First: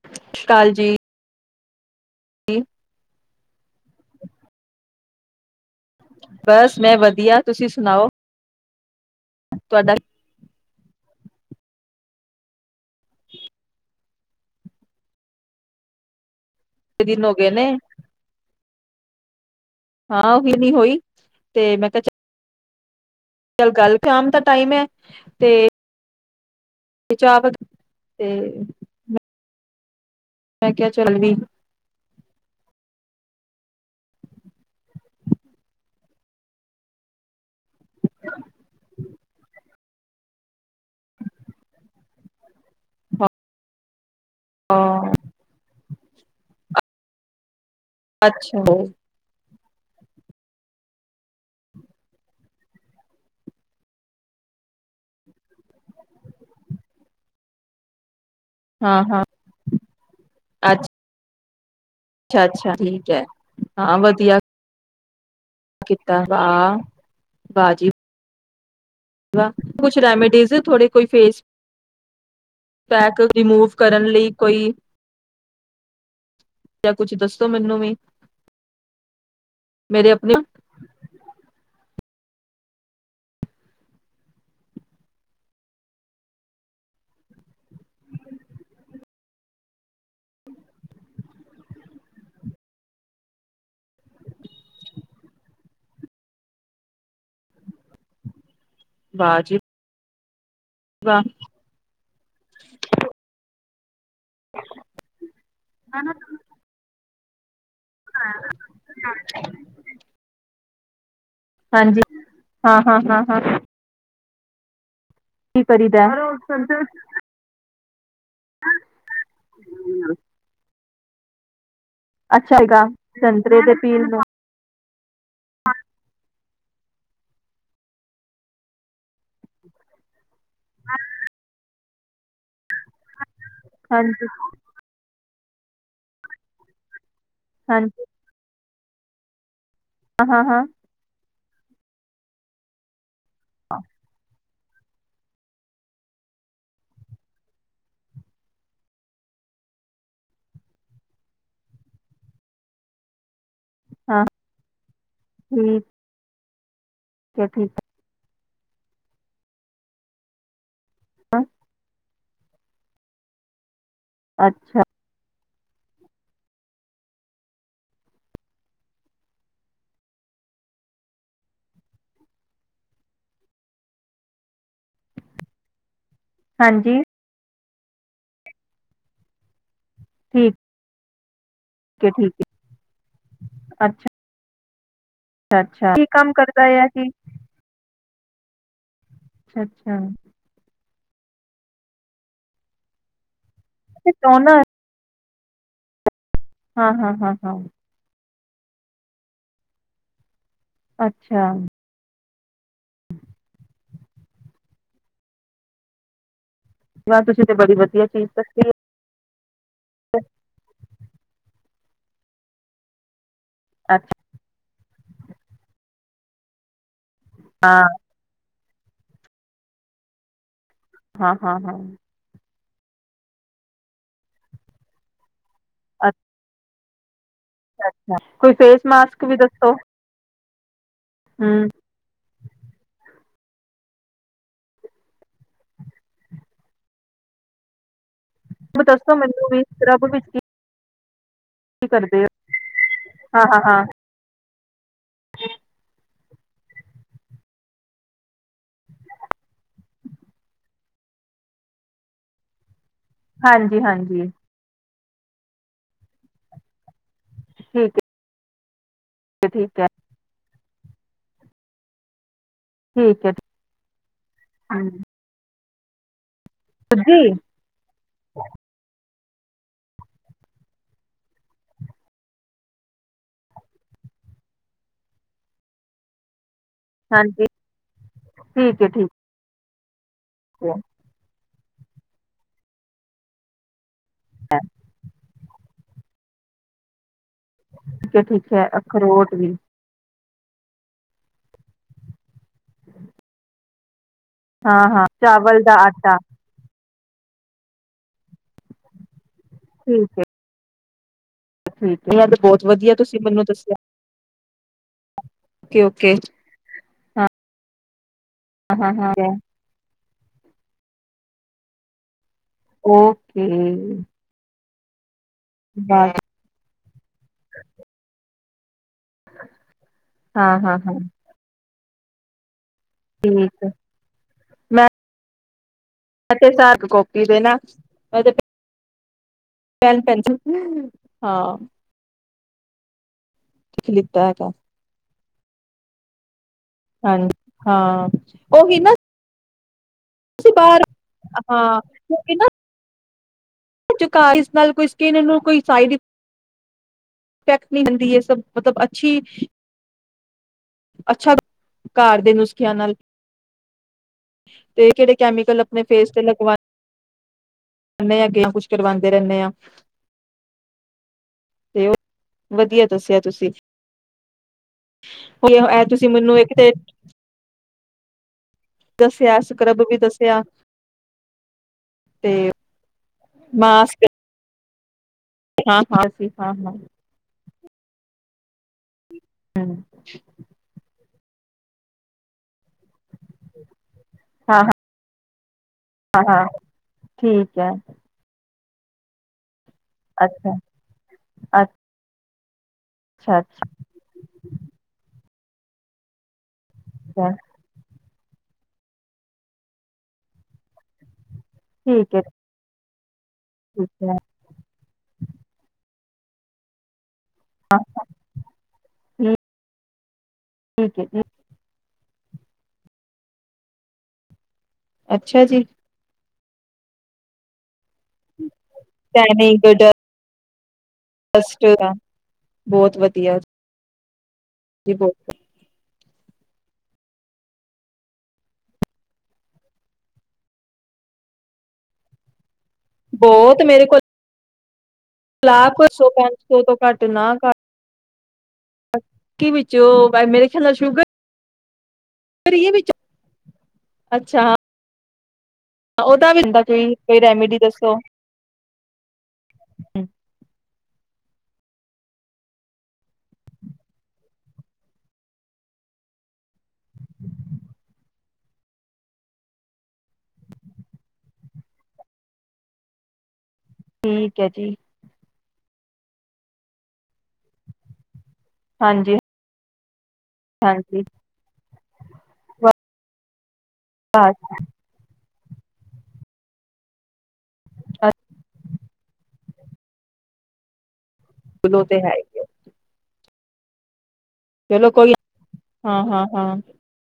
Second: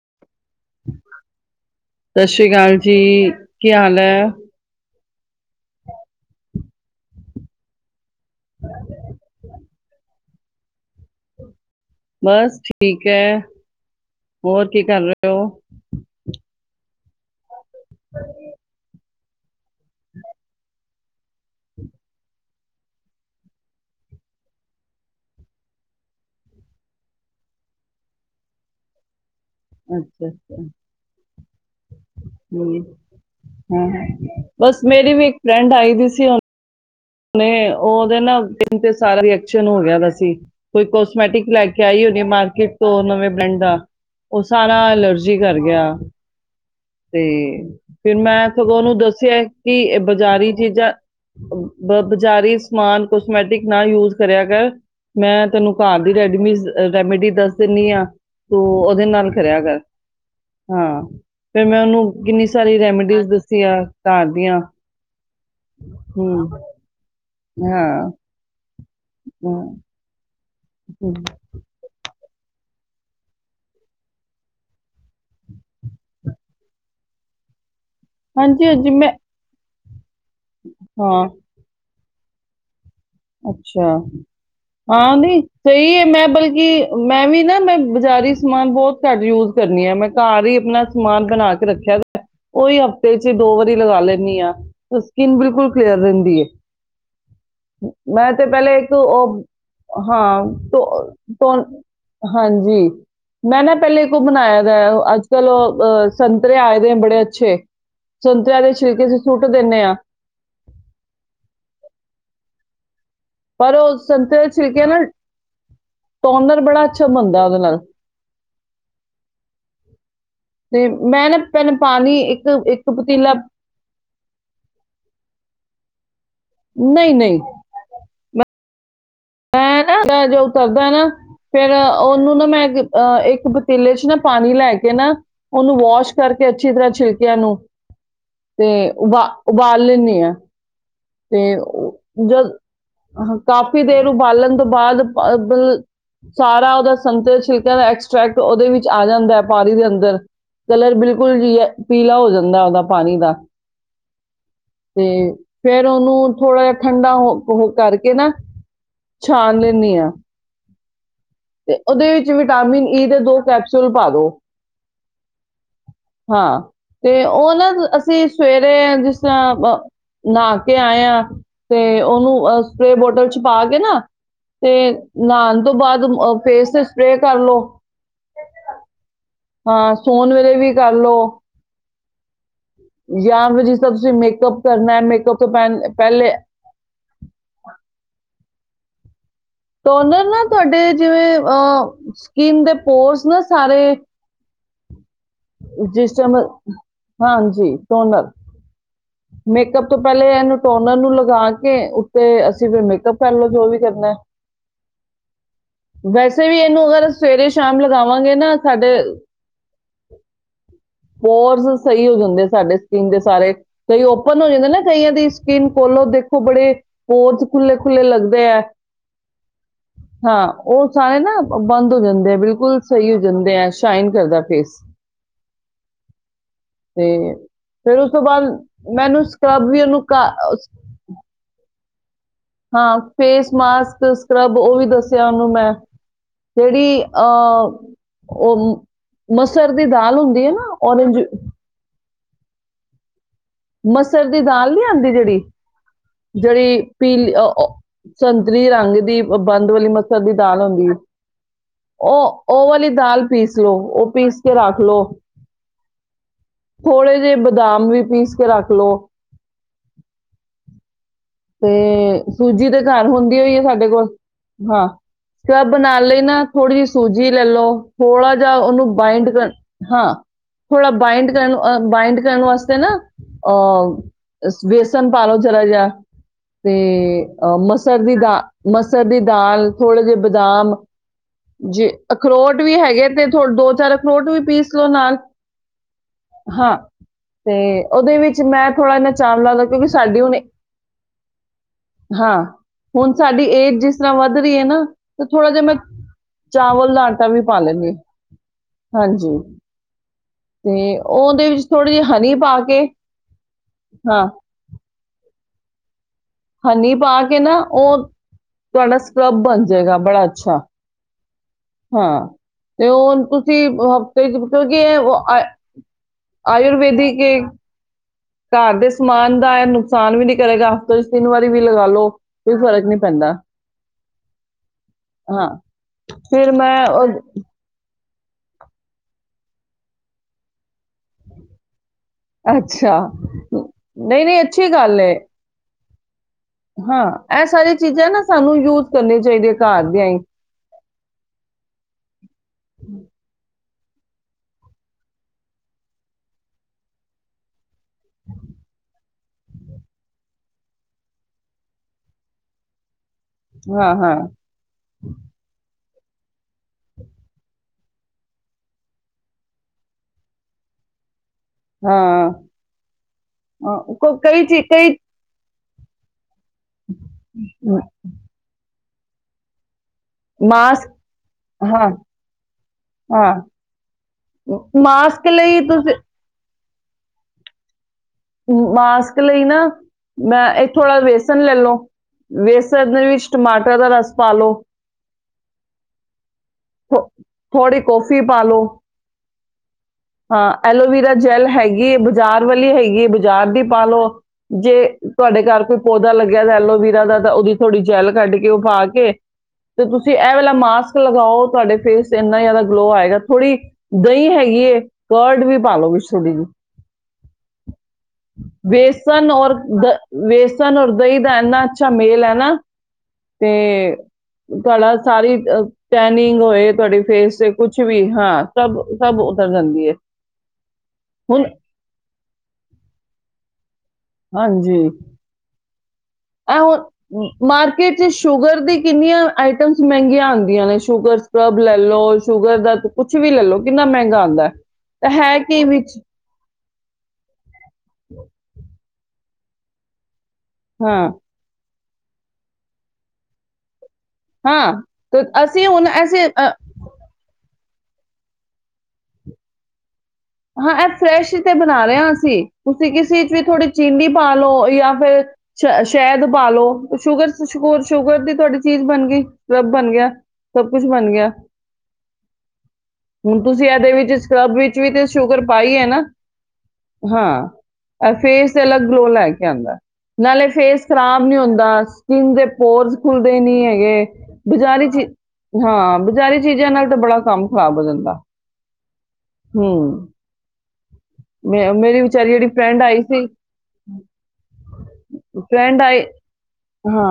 ਸਤਿ ਸ਼੍ਰੀ ਅਕਾਲ ਜੀ ਸਤਿ ਸ਼੍ਰੀ ਅਕਾਲ ਜੀ ਕੀ ਹਾਲ ਹੈ ਬਸ ਮੈਂ ਵਧੀਆ ਤੁਸੀਂ ਸੁਣਾਓ ਹਾਂ ਤੁਹਾਡਾ ਬਸ ਠੀਕ ਹੈ ਹੋਰ ਕੀ ਕਰ ਰਹੇ ਹੋ। ਕਿਨੇ ਦਿਨ ਹੋ ਗਏ ਨੇ, ਹਾਂ ਹਾਂ ਉ ਵੀ ਨਹੀਂ ਹੋਈ ਤੇ ਮੈਂ ਕਿਹਾ ਚ ਚੱਲ ਕੱਲ ਸ਼ਾਮ ਦਾ ਟਾਈਮ ਹੈ ਤੇ ਤੇ ਚਾਵ ਤੇ ਹਮ ਮੈਂ ਕਿਹਾ ਚੱਲ ਵੀ ਹ ਹ [unintelligible] ਬਸ ਮੇਰੀ ਵੀ ਇੱਕ ਫਰੈਂਡ ਆਈ ਦੀ ਸੀ ਹੁ ਨੇ [unintelligible] ਉਹਦੇ ਨਾ ਦਿਨ ਤੇ ਸਾਰਾ ਰਐਕਸ਼ਨ ਹੋ ਸੀ [unintelligible] ਕੋਈ ਕੋਸਮੈਟਿਕ ਲੈ ਕੇ ਆਈ ਹੋਣੀ ਮਾਰਕੀਟ ਤੋਂ ਹਾਂ ਨਵੇਂ ਬ੍ਰੈਂਡ ਦਾ ਉਹ ਸਾਰਾ ਐਲਰਜੀ ਕਰ ਗਿਆ। ਤੇ ਫਿਰ ਮੈਂ ਅੱਛਾ ਸਗੋਂ ਉਹਨੂੰ ਦੱਸਿਆ ਕਿ ਬਜ਼ਾਰੀ ਚੀਜ਼ਾਂ ਬ ਬਜ਼ਾਰੀ ਸਮਾਨ ਕੋਸਮੈਟਿਕ ਨਾ ਯੂਜ ਕਰਿਆ ਕਰ, ਮੈਂ ਤੁੈਨੂੰ ਘਰ ਦੀ ਰੈਡਮੀਸ ਰੈਮੇਡੀ ਦੱਸ ਦਿੰਦੀ ਆਂ। ਤੂੰ ਹਾਂ ਉਹਦੇ ਹਾਂ ਨਾਲ ਕਰੇਯਾ ਕਰ। ਅੱਛਾ ਹਾਂ ਫਿਰ ਮੈਂ ਉਹਨੂੰ ਕਿੰਨੀ ਅੱਛਾ ਸਾਰੀ ਠੀਕ ਹੈ ਰੈਮਡੀਜ਼ ਦੱਸੀਆਂ ਹਾਂ ਘਰ ਵਧੀਆ ਦੀਆਂ। ਕੀਤਾ ਹਮ ਵਾਹ ਬਾਜੀ ਹਾਂ [unintelligible] ਹਮ, ਕੁਛ ਰੈਮਡੀਜ਼ ਥੋੜੇ ਕੋਈ ਫੇਸ ਪੈਕ ਰਿਮੂਵ ਕਰਨ ਲਈ, ਕੋਈ ਜਾਂ ਕੁਛ ਦੱਸੋ ਮੈਨੂੰ ਵੀ ਹਾਂਜੀ ਹਾਂਜੀ ਮੈਂ ਮੇਰੇ ਅਪ ਹਮ [inaudible] ਹਾਂ ਅਛਾ ਹਾਂ ਨਹੀਂ ਸਹੀ ਹੈ ਮੈਂ ਬਲਕਿ ਮੈਂ ਵੀ ਨਾ ਮੈਂ ਬਜ਼ਾਰੀ ਸਮਾਨ ਬਹੁਤ ਘੱਟ ਯੂਜ ਕਰਨੀ ਆ, ਮੈਂ ਘਰ ਹੀ ਆਪਣਾ ਸਮਾਨ ਬਣਾ ਕੇ ਰੱਖਿਆ। ਓਹੀ ਹਫ਼ਤੇ ਚ ਦੋ ਵਾਰੀ ਲਗਾ ਲੈਦੀ ਹ, ਸਕਿਨ ਬਿਲਕੁਲ ਕਲੀਅਰ ਰਹਿੰਦੀ ਹੈ। ਮੈਂ ਤੇ ਪਹਿਲੇ [unintelligible] ਵਾਹ ਉਹ ਜੀ ਹਾਂ ੋ ਵਾਹ [unintelligible] ਹਾਂਜੀ ਮੈਂ ਨਾ ਪਹਲੇ [unintelligible] ਬਨਾਯਾ ਦਾ ਹੈ, ਅੱਜ ਕੱਲ ਉਹ ਹ ਸੰਤਰੇ ਆਏ ਦੇ ਬੜੇ ਅਛ ਛੇ ਸੰਤਰਿਆਂ ਦੇ ਛਿਲਕੇ ਚ ਸੁੱਟ ਦਿੰਨੇ ਆ। ਹਾਂਜੀ ਹਾਂ ਹਾਂ ਹਾਂ। ਹਾਂ ਪਰ ਉਹ ਉਸ ਸੰਤ ਠੀਕ ਹੈ ਨਾ ਕੀ ਕਰੀਦਾ ਟੋਨਰ ਬੜਾ ਅੱਛਾ ਬਣਦੈ ਉਹਦੇ ਨਾਲ, ਤੇ ਮੈਂ ਨਾ ਪੇਂ ਅੱਛਾ ਹੈਗਾ ਸੰਤਰੇ ਦੇ ਪੀਲ ਨੂੰ [inaudible] ਹ [unintelligible] [inaudible] ਨਹੀਂ ਨਹੀਂ ਮੈਂ ਮੈਂ ਨਾ ਜੋ ਕਰਦਾ ਨਾ ਫੇਰ ਉਹਨੂੰ ਨਾ ਮੈਂ ਅਹ ਇੱਕ ਪਤੀਲੇ ਚ ਨਾ ਹਾਂਜੀ ਪਾਣੀ ਲੈ ਕੇ ਨਾ ਉਹਨੂੰ ਵਾਸ਼ ਕਰਕੇ ਅੱਛੀ ਤਰ੍ਹਾਂ ਛਿੱਲ ਪਿਆ ਨੂੰ [unintelligible] ਹਾਂਜੀ ਤੇ ਉਬਾ ਉਬਾਲ ਲੈਂਨੇ ਹਾਂ ਆਂ। ਹਾਂ ਹਾਂ ਤੇ ਜਲ ਹ ਕਾਫੀ ਦੇਰ ਉਬਾਲਣ ਤੋਂ ਬਾਅਦ ਸਾਰਾ ਉਹਦਾ ਸੰਤਰੇ ਦੇ ਛਿਲਕਿਆਂ ਦਾ ਐਕਸਟ੍ਰੈਕਟ ਉਹਦੇ ਵਿੱਚ ਆ ਜਾਂਦਾ ਹੈ ਪਾਣੀ ਦੇ ਅੰਦਰ ਕਲਰ ਬਿਲਕੁਲ ਜਿਹਾ ਪੀਲਾ ਹੋ ਜਾਂਦਾ ਉਹਦਾ ਪਾਣੀ ਦਾ ਦਾ। ਹਾਂ ਤੇ ਫੇਰ ਠੀਕ ਉਹਨੂੰ ਥੋੜ੍ਹਾ ਠੰਡਾ ਹੈ ਹੋ ਠੀਕ ਕਰਕੇ ਨਾ ਛਾਣ ਲੈਂਨੀ ਆਂ। ਹੈ ਤੇ ਉਹਦੇ ਵਿੱਚ ਵਿਟਾਮਿਨ ਈ ਦੇ ਦੋ ਕੈਪਸੂਲ ਸਲ ਪਾ ਦੋ। ਅੱਛਾ ਹਾਂ ਤੇ ਉਹ ਨਾ ਅਸੀਂ ਸਵੇਰੇ ਜਿਸ ਤਰਾਂ ਨਹਾ ਕੇ ਆਏ ਆਂ ਤੇ ਉਹਨੂੰ ਸਪਰੇ ਬੋਤਲ ਚ ਪਾ ਕੇ ਨਾ ਤੇ ਨਹਾਣ ਤੋਂ ਬਾਅਦ ਫੇਸ ਤੇ ਹਾਂਜੀ ਸਪਰੇ ਕਰ ਲੋ। ਹਾਂ ਸੋਨ ਵੇਲੇ ਠੀਕ ਵੀ ਲੋ ਹੈ ਠੀਕ ਯਾ ਵ ਜੀ ਹੈ ਸਭਸੀ ਅੱਛਾ ਮੇਕਅਪ ਕਰਨਾ ਮੇ - ਅੱਛਾ ਕੀ ਕੰਮ ਕਰਦਾ ਹੈ ਅਸੀ ਟੋਨਰ ਅੱਛਾ ਨਾ ਤੁਹਾਡੇ ਜਿਵੇਂ ਅ ਸਕਿਨ ਦੇ ਪੋਰਸ ਨ ਦੋਨਾਂ ਜਿਸ ਚਮਲ ਹਾਂ ਹਾਂਜੀ ਸੋ ਨਾਲ ਮੇਕਅੱਪ ਤੋਂ ਪਹਿਲੇ ਇਹਨੂੰ ਟੋਨਰ ਨੂੰ ਲਗਾ ਅੱਛਾ ਕੇ ਤੇ ਅਸੀਂ ਫਿਰ ਮੇਕਅੱਪ ਕਰਲਓ ਜੋ ਵੀ ਕਰਨਾ ਵੈਸੇ ਅੇ ਵੀ ਇਹਨੂੰ ਅਗਰ ਵਾਹ ਤੁਸੀਂ ਸਵੇਰੇ ਤੇ ਬੜੀ ਸ਼ਾਮ ਲਗਾਵਾਂਗੇ ਨਾ ਸਾਡੇ ਅ ਹੋਰਸ ਸਹੀ ਹੋ ਜਾਂਦੇ ਸਾਡੇ ਸਕੀਨ ਦੇ ਸਾਰੇ ਕਈ ਅੱਛਾ ਓਪਨ ਹੋ ਜਾਂਦੇ ਨੇ ਕਾਇਆ ਦੀ ਸਕੀਨ ਖੋਲੋ ਦੇਖੋ ਬੜੇ ਬੋਤ ਖੁੱਲ੍ਹੇ ਖੁੱਲ੍ਹੇ ਲੱਗਦੇ ਹੈ ਹਾਂ ਉਹ ਸਾਰੇ ਹਾਂ ਨਾ ਹਾਂ ਹਾਂ ਬੰਦ ਹੋ ਜਾਂਦੇ ਆ ਬਿਲਕੁਲ ਸਹੀ ਹੋ ਜਾਂਦੇ ਆ ਸ਼ਾਈਨ ਕਰਦਾ ਫੇਸ ਅੱ ਤੇ ਫੇਿਰ ਉਸ ਤੋਂ ਬਾਅਦ ਫੇਸ ਮਾਸਕ ਮੈਨੂੰ ਸਕ੍ਰਬ ਵੀ ਉਹਨੂੰ ਹਮ ਹਾਂ ਫੇਸ ਮਾਸਕ ਸਕਰੱਬ ਉਹ ਵੀ ਦੱਸਿਆ ਉਹਨੂੰ ਮੈਂ ਜਿਹੜੀ ਅਹ ਉਹ ਦੱਸੋ ਮੈਨੂੰ ਵੀ ਮਸਰ ਦੀ ਸਕ੍ਰਬ ਦਾਲ ਵਿੱਚ ਕੀ ਹੁੰਦੀ ਹੈ ਨਾ ਔਰੇਜ ਕੀ ਕਰਦੇ ਆ ਮਸਰ ਦੀ ਦਾਲ ਨਹੀਂੀ ਆਉਂਦੀ ਜਿਹੜੀ ਜਿਹੜੀ ਪੀਲੀ ਸੰਤਰੀ ਰੰਗ ਦੀ ਬੰਦ ਵਾਲੀ ਮਛਰ ਦੀ ਦਾਲ ਹੁੰਦੀ ਹੈ ਉਹ ਉਹ ਦਾਲ ਪੀਸ ਲੋ ਹਾਂਜੀ ਉਹ ਹਾਂਜੀ ਪੀਸ ਕੇ ਰੱਖ ਲੋ ਹੋਲੇ ਬਦਾਮ ਠੀਕ ਵੀ ਪੀਸ ਰੱਖ ਲਓ ਠੀਕ ਹੈ ਤੇ ਸੂਜੀ ਦੇ ਘਰ ਹੁੰਦੀ ਹੋਈ ਹੈ ਸਾਡੇ ਕੋਲ ਹਾਂ ਹੂੰ ਜੋ ਬਣਾ ਲਏ ਨਾ ਥੋੜੀ ਜਿਹੀ ਸੂਜੀ ਸੁੱਜੀ ਲੈ ਲੋ ਥੋੜਾ ਜਿਹਾ ਉਹਨੂੰ ਬਾਈੰਡ ਹਾਂ ਥੋੜ੍ਹਾ ਬਾਈੰਡ ਕਰਨ ਅ ਬਾਈੰਡ ਕਰਨ ਵਾਸਤੇ ਨਾ ਅਹ ਵੇਸਨ ਪਾ ਲਓ ਜਰਾ ਜਿਹਾ ਤੇ ਹਾਂਜੀ ਅਹ ਮਸਰ ਦੀ ਦਾਲ ਠੀਕ ਹੈ ਮਸਰ ਠੀਕ ਦੀ ਦਾਲ ਹੋ ਦੇ ਹੈ ਬਦਾਮ ਜੀ ਅਖਰੋਟ ਵੀ ਹੈਗੇ ਤੇ ਥੋ ਦੋ ਚਾਰ ਅਰੋਟ ਵੀ ਪੀਸ ਲਓ ਨਾਲ ਹਾਂ ਤੇ ਠੀਕ ਉਹਦੇ ਹੈ ਵਿੱਚ ਠੀਕ ਹੈ ਮੈਂ ਥੋੜ੍ਹਾ ਇ ਅਖਰੋਟ ਚਾਣ ਵੀ ਲਾਦਾ ਕਿਉਂਕਿ ਸਾਡੀ ਹੁਣ ਹਾਂ ਹੁਣ ਸਾਡੀ ਏਜ ਜਿਸ ਜ ਤਰ੍ਹਾਂ ਵੱਧ ਰਹੀ ਹੈ ਹਾਂ ਨਾ ਹਾਂ ਤੇ ਥੋੜਾ ਜਿਹਾ ਚਾਵਲ ਦਾ ਮੈਂ ਆਟਾ ਚਾਵਲ ਲਾ ਟ ਵੀ ਪਾ ਲੈਣੀ ਹਾਂਜੀ ਠੀਕ ਹੈ ਅਤੇ ਉਹਦੇ ਵਿੱਚ ਥੋੜ੍ਹੀ ਠੀਕ ਜਿਹੀ ਹੈ ਇਹ ਹਨੀ ਤੇ ਪਾ ਬਹੁਤ ਕੇ ਵਧੀਆ ਤੁਸੀਂ ਮੈਨੂੰ ਦੱਸਿਆ ਹਾਂ ਓਕੇ ਓਕੇ ਹਨੀ ਪਾ ਹਾਂ ਕੇ ਨਾ ਉਹ ਹਾਂ ਤੁਹਾਡਾ ਹਾਂ ਸਕਲੱਬ ਬਣ ਜਾਏਗਾ ਬੜਾ ਅੱਛਾ ਹਾਂ ਤੇ ਹੁ ਓਕੇ ਤੁਸੀਂ ਹਫ਼ਤੇ ਚ ਕਿਉਂਿ ਆ ਬਸ ਆਯੁਰਵੇਦਿਕ ਘਰ ਦੇ ਸਮਾਨ ਦਾ ਨੁਕਸਾਨ ਵੀ ਨੀ ਹਾਂ ਕਰੇਗਾ ਹਾਂ ਹਾਂ ਹਫ਼ ਤਿੰਨ ਵਾਰੀ ਵੀ ਲਗਾਾਲੋ ਇਹ ਫਰਕ ਨੀ ਪੈਂਦਾ ਠੀਕ ਹੈ ਮੈਂ ਹਾਂ ਫਿਰ ਮੈਂ ਉਹ ਪੈ ਹਾਂ ਅੱਛਾ ਲਿਖ ਲਿੱਤਾ ਨਹੀਂ ਨਹੀਂ ਹੈਗਾ ਅੱਛੀ ਗੱਲ ਹਾਂ ਹਾਂਜੀ ਇਹ ਸਾਰੀ ਚੀਜ਼ਾਂ ਨਾ ਸਾਨੂੰ ਯੂਜ ਕਰਨੇ ਚਾਹੀਦੇ ਘਰ ਦੀਆਂ ਹੀ ਤੁਸੀ ਬਾਹਰ ਹਾਂ ਕਿਉਕਿ ਨਾ [unintelligible] ਨਾਲ ਕੋਈ ਸਕਿਨ ਨੂੰ ਕੋਈ ਸਾਈਡ ਫੇ [unintelligible] ਇਹ ਸਭ ਮਤਲਬ ਅੱਛੀ ਅੱਛਾ ਘਰ ਦੇ ਨੁਸਖਿਆਂ ਨਾਲ। ਹਾਂ ਹਾਂ ਤੇ ਕਿਹੜੇ ਕੈਮੀਕਲ ਆਪਣੇ ਫੇਸ ਤੇ ਲਗਵਾ [unintelligible] ਯਾ ਕੁਛ ਕਰਵਾਉਂਦੇ ਰੈਣੇ ਆ। ਤੇ ਉਹ ਹਾਂ ਵਧੀਆ ਦੱਸਿਆ ਤੁਸੀਂ ਕ ਕਈ-ਚੀਜ਼ ਕਈ ਇਹ ਤੁਸੀਂ ਮੈਨੂੰ ਇੱਕ ਤੇ [unintelligible] ਹ [unintelligible] ਦੱਸਿਆ ਸਕਰੱਬ ਚ ਮਾਸਕ ਹਾਂ ਤੇ ਹਾਂ। ਮਾਸਕ ਲਈ ਤੁਸੀਂ ਹਾਂ-ਹਾਂ ਅਸੀ ਹਾਂ-ਹਾਂ। ਮਾਸ ਕ ਲਈ ਨਾ ਹਮ ਮੈਂ ਏ ਥੋੜਾ ਵੇਸ ਨ ਲੇਲੋ, ਵੇਸਨ ਦੇ ਵਿਚ ਟਮਾਟਰ ਦਾ ਰਸ ਪਾ ਲੋ, ਹਾਂ ਹਾਂ ਹਾਂ ਠੀਕ ਹੈ ਥੋ-ਥੋੜ੍ਹੀ ਕੋਫੀ ਪਾ ਲੋ ਹਾਂ ਅੱਛਾ ਐਲੋਵਰਾ ਜੈਲ ਹੈਗੀ ਏ ਬਾਜ਼ਾਰ ਵਾਲੀ ਹੈ ਅੱਛਾ ਬਾਜ਼ਾਰ ਦੀ ਪਾਲੋ ਜੇ ਤੁਹਾਡੇ ਘਰ ਕੋਈ ਪੌਦਾ ਲੱਗਿਆ ਐਲੋ ਵੀਰਾ ਦਾ ਅੱਛਾ ਤਾਂ ਉਹਦੀ ਥੋੜ੍ਹੀ ਜੈੱਲ ਕੱਢ ਕੇ ਉਹ ਪਾ ਕੇ ਤੇ ਤੁਸੀਂ ਇਹ ਵੇਲਾ ਮਾਸਕ ਲਗਾਓ ਤੁਹਾਡੇ ਫੇਸ ਚ ਠੀਕ ਹੈ ਇਨ੍ਹਾਂ ਜ਼ਿਆਦਾ ਗਲੋ ਆਇ ਥੋੜੀ ਠੀਕ ਹੈ ਦਹੀਂ ਹੈਗੀ ਏ ਕੁਰਡ ਵੀ ਪਾ ਲੋ ਵਿਚ। [unintelligible] ਹਾਂ ਵੇਸਣ ਔਰ ਦ ਵੇਸਣ ਔਰ ਠੀਕ ਹੈ ਦਹੀਂ ਜੀ ਦਾ ਇੰਨਾ ਅਚ ਅੱਛਾ ਮੇਲ ਹੈ ਨਾ ਤੇ ਤੁਹਾਡਾ ਸਾਰੀ ਅੱਛਾ ਜੀ ਅ-ਟੈਂਨਿੰਗ ਹੋਏ ਤੁਹਾਡੀ ਫੇਸ ਤੇ ਕੁੱ ਕੁਛ ਵੀ ਹਾਂ ਸਭ ਸਭ ਉਤਰ ਜਾਂਦੀ ਏ। ਅਸਟ [unintelligible] ਬਹੁਤ ਵਧੀਆ ਹਾਂਜੀ ਜੀ ਬਹੁਤ ਹੁਣ ਮਾਰਕੀਟ ਚ ਸ਼ੂਗਰ ਦੀ ਕਿੰਨੀਆਂ ਆਈਟਮਸ ਮਹਿੰਗੀਆਂ ਆਉਂਦੀਆਂ ਨੇ ਸ਼ੂਗਰ ਸਕਰੱਬ ਲੈ ਲਓ ਸ਼ੂਗਰ ਦਾ ਕੁੱਛ ਵੀ ਲੈਲੋ ਕਿੰਨਾ ਮਹਿੰਗਾ ਆਉਂਦਾ ਹੈ ਤਾਂ ਕੀ ਸਲਾ ਕੁ ਵਿੱਚ ਸੌ ਪੰਜ ਸੌ ਤੋਂ ਘੱਟ ਨਾ ਘ ੱਕੀ ਵਿੱਚ ਉਹ ਭਾਈ ਮੇਰੇ ਖਿਆਲ ਨਾਲ ਸ਼ੂਗਰ ਹਾਂ ਪਰਏ ਵਿੱਚ ਅੱਛਾ ਹਾਂ ਤੇ ਅਸੀਂ ਹੁਣ ਐਸੇ ਉਹਦਾ ਵੀ ਅ, ਹਦਾ ਕੋਈ ਕੋਈ ਰੈਮੀੇਡੀ ਦੱਸ ਹਮ ਹਾਂ ਇਹ ਫਰੈਸ਼ ਤੇ ਬਣਾ ਰਹੇਹਾ ਅਸੀਂ ਤੁਸੀਂ ਕਿਸੇ ਚ ਵੀ ਥੋੜੀ ਚੀਨੀ ਪਾ ਲਓ ਜਾਂ ਫਿਰ ਸ਼ ਸ਼ਾਇਦ ਪਾ ਲੋ ਸ਼ੂਗਰ ਸ਼ਰ ਸ਼ੂਗਰ ਦੀ ਤੁਹਾਡੀ ਚੀਜ਼ ਬਣ ਗਈ ਸਬ ਬਣ ਗਿਆ ਸਭ ਕੁਛ ਬਣ ਗਿਆ ਹੁਣ ਤੁਸੀਂ ਇਹਦੇ ਵਿੱਚ ਠੀਕ ਹੈ ਸਕਰਬ ਜੀ ਵਿੱਚ ਵੀ ਤੇ ਸ਼ੂਗਰ ਪਾਈ ਹੈ ਨਾ ਹਾਂ ਫੇਸ ਤੇ ਅਲੱਗ ਗਲੋ ਹਾਂਜੀ ਲੈ ਕੇ ਆਉਂਦਾ ਨਾਲੇ ਫੇਸ ਹਾਂਜੀ ਖ਼ਰਾਬ ਨੀ ਹੁੰਦਾ ਸਕਿੰਨ ਦੇ ਪੋਰਸ ਖੁੱਲਦੇ ਨੀ ਹੈਗੇ ਬਜ਼ਾਰੀ ਚ ਹਾਂ ਬਜ਼ਾਰੀ ਚੀਜ਼ਾਂ ਨਾਲ ਤਾਂ ਬੜਾ ਕੰਮ ਖ਼ਰਾਬ ਹੋ ਜਾਂਦਾ ਹਮ ਮੈਂ ਚਲੋ ਮੇਰੀ ਤੇ ਹੈ ਵਿਚਾਰੀ ਹੀ ਜਿਹੜੀ ਫਰੈਂਡ ਆਈ ਸੀ ਹਮ ਚਲੋ ਕੋਈ ਹਾਂ ਹਾਂ ਹਾਂ ਹਾਂ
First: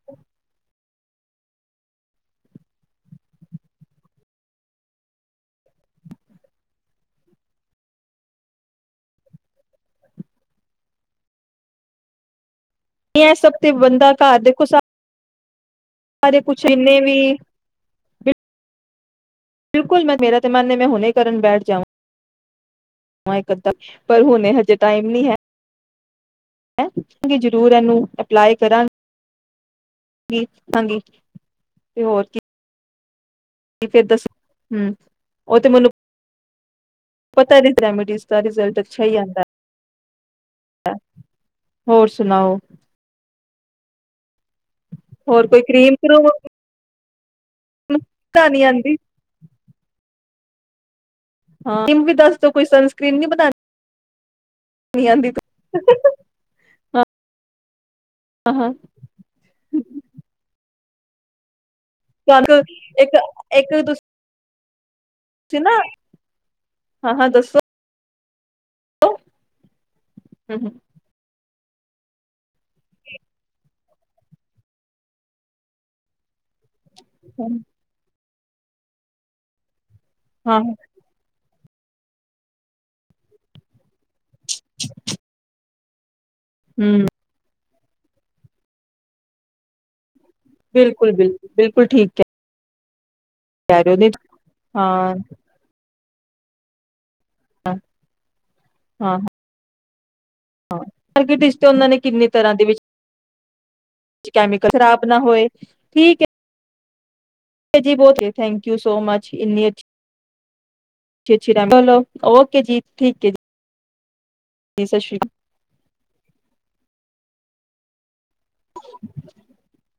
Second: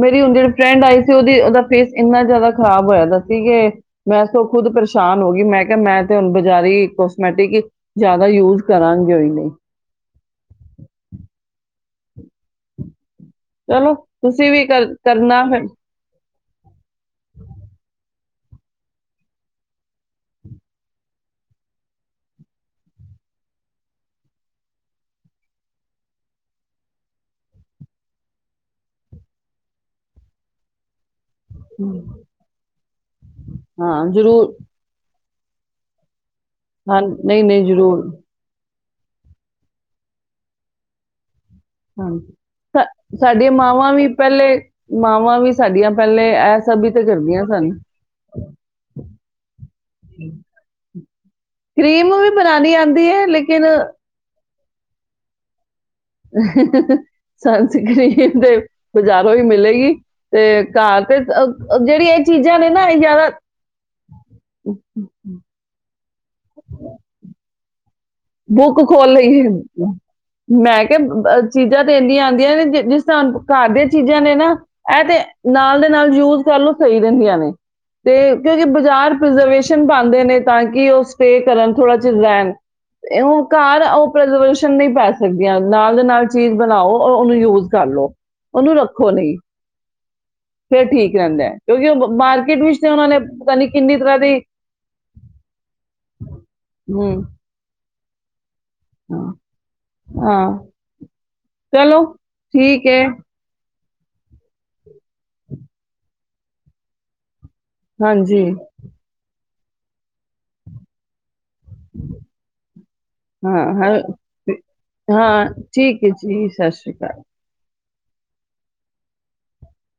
ਮੇਰੀ ਹੁ ਜਿਹੜ ਫਰੈਂਡ ਆਈ ਸੀ ਓਦੀ ਓਦਾ ਫੇਸ ਇੰਨਾ ਮੇਰੀ ਹੁਣ ਜਿਹੜੀ ਫਰੈਡ ਆਈ ਸੀ ਓਹਦਾ ਫੇਸ ਏਨਾਜਿਆਦਾ ਖ਼ਰਾਬ ਹੋਇਆ ਸੀ ਕਿ ਮੈਂ ਉਸ ਤੋ ਖੁਦ ਪਰੇਸ਼ਾਨ ਹੋ ਗਈ ਮੈਂ ਕਿਹਾ ਮੈਂ ਤੇ ਹੁਣ ਬਜ਼ਾਰੀ ਕੋਸਮੈਟਿਕ ਜਿਆਦਾ ਯੂਜ ਕਰਾਂਗੇ ਨਹੀਂ ਇਹ ਸਭ ਤੇ ਚਲੋ ਤੁਸੀਂ ਵੀ ਕਰ ਕਰਨਾ ਫਿਰ ਹ ਬਾਰੇ ਕੁਛ ਇੰਨੇ ਵੀ ਬਿਲਕੁਲ ਮੈਂ ਮੇਰਾ ਤੇ ਮਨ ਮੈਂ ਹੁਣੇ ਕਰਨ ਬੈਠ ਜਾਵਾਂ ਅ ਪਰ ਇਕ ਹੁਣੇ ਹਜੇ ਟਾਈਮ ਨ ਹੈ ਕਰਾ ਗੀ ਜ਼ਰੂਰ ਇਹਨੂੰ ਅਪਲਾਈ ਕਰਾ ਗਿ ਹਾਂਜੀ ਤੇ ਹੋਰ ਕੀ ਫਿਰ ਹਾਂ ਦੱਸ ਜ਼ਰੂਰ ਹਮ ਉਹ ਤੇ ਮੈਨੂੰ ਹਾਂ ਨਹੀਂ ਪਤਾ ਨਹੀਂ ਜ਼ਰੂਰ ਰੈਮਡੀਜ਼ ਦਾ ਰਿਜ਼ਲਟ ਅੱਛਾ ਹੀ ਜਾਂਦਾ ਹਾਂ ਸਾਡੇ ਮਾਵਾਂ ਵੀ ਪਹਿਲੇ ਮਾਵਾਂ ਹੋਰ ਵੀ ਸਾਡੀਆਂ ਪਹਿਲੇ ਇਹ ਸਭ [inaudible] ਕਹਾਣੀ ਆਉਂਦੀ? ਹੂੰ ਕਰੀਮ ਵੀ ਦੱਸ ਦੋ ਕੋਈ ਬਣਾਉਣੀ ਆਉਂਦੀ ਸਨਸਕ੍ਰੀਨ ਨੀ ਹੈ। ਬਣਾਣੀ ਲੇਕਿਨ [inaudible] ਹਾਂ ਸੰਸਕਰੀਨ ਤੇ ਹਾਂ ਬਾਜ਼ਾਰੋਂ ਹੀ ਮਿਲੇਗੀ ਤੁਹਾਨੂੰ ਤੇ ਘਰ ਤੇ ਜਿਹੜੀਆਂ ਇਹ ਚੀਜ਼ਾਂ ਨੇ ਨਾ ਇਹ ਇੱਕ ਜਿਆਦਾ ਇੱਕ ਤੁਸੀਂ ਹੂੰ [unintelligible] ਨਾ ਹਾਂ ਹਾਂ ਦੱਸੋ ਬੁੱਕ ਖੋਲ ਲਈ ਹੁਣ ਤੂੰ, ਮੈਂ ਕਿਹਾ ਚੀਜਾਂ ਤੇ ਇਨੀ ਆਉਂਦੀਆਂ ਨੇ, ਜਿਸ ਤਰਾਂ ਘਰ ਦੀਆਂ ਚੀਜ਼ਾਂ ਨੇ ਨਾ, ਇਹਤੇ ਨਾਲ ਦੇ ਨਾਲ ਯੂਜ ਕਰ ਲਓ। ਸਹੀ ਰਹਿੰਦੀਆਂ ਨੇ, ਤੇ ਕਿਉਂ, ਬਾਜ਼ਾਰ ਪ੍ਰਿਜ਼ਰਵੇਸ਼ਨ ਢੰਗ ਨੇਈ ਨੇਈ, ਹਾਂ ਤਾਂ ਹੂੰ ਕਿ ਉਹ ਸਟੇਅ ਕਰਨ ਥੋੜਾ 'ਚ'ਰੈਣ ਉਹ ਘਰ ੳ ਪ੍ਰੀਜ਼ਰਵੇਸ਼ਨ ਨਹੀਂ ਪੈ ਸਕਦੀਆਂ। ਨਾਲ ਦੇ ਨਾਲ ਚੀਜ਼ ਬਣਾਓ ਔਰ ਉਹਨੂੰ ਯੂਜ ਕਰ ਲੋ। ਉਹਨੂੰ ਰੱਖੋ ਨਹੀਂ। ਫਿਰ ਬਿਲਕੁਲ ਠੀਕ ਰਹਿੰਦਾ ਬਿਲਕੁਲ ਹੈ। ਬਿਲਕੁਲ ਕਿਉਂਕਿ ਠੀਕ ਉਹ ਮਾਰਕੀਟ ਵਿੱਚ ਤੇ'ਉਹਨਾ ਨੇ ਪਤਾ ਨੀ ਕਹਿ ਕਿੰਨੀ ਰਹੇ ਹੋ ਤਰਾ ਦੀ ਹਾਂ ਹੂੰ ਹਾਂ ਹਾਂ ਹੂੰ ਹਾਂ, ਮਾਰਕੀਟ ਵਿੱਚ ਤੇ ਚਲੋ ਠੀਕ ਹੈ। ਕੀ, ਕੈਮੀਕਲ ਖਰਾਬ ਨਾ ਹੋਏ? ਠੀਕ ਹੈ। ਜੀ, ਬਹੁਤ ਏ ਹਾਂਜੀ ਥੈਂਕ ਯੂ ਸੋ ਮਚ ਕਿੰਨੇ 'ਚ' ਵਿੱਚ ਰਹਿੰਦੇ ਨੇ, ਓਕੇ ਜੀ ਠੀਕ ਐਂ ਜੀ। ਹਾਂ ਹਾਂ ਸਤਿ ਸ਼੍ਰੀ ਅਕਾਲ। ਹਾਂ, ਠੀਕ ਹੈ ਜੀ ਸਤਿ ਸ਼੍ਰੀ ਅਕਾਲ। ਹ [unintelligible]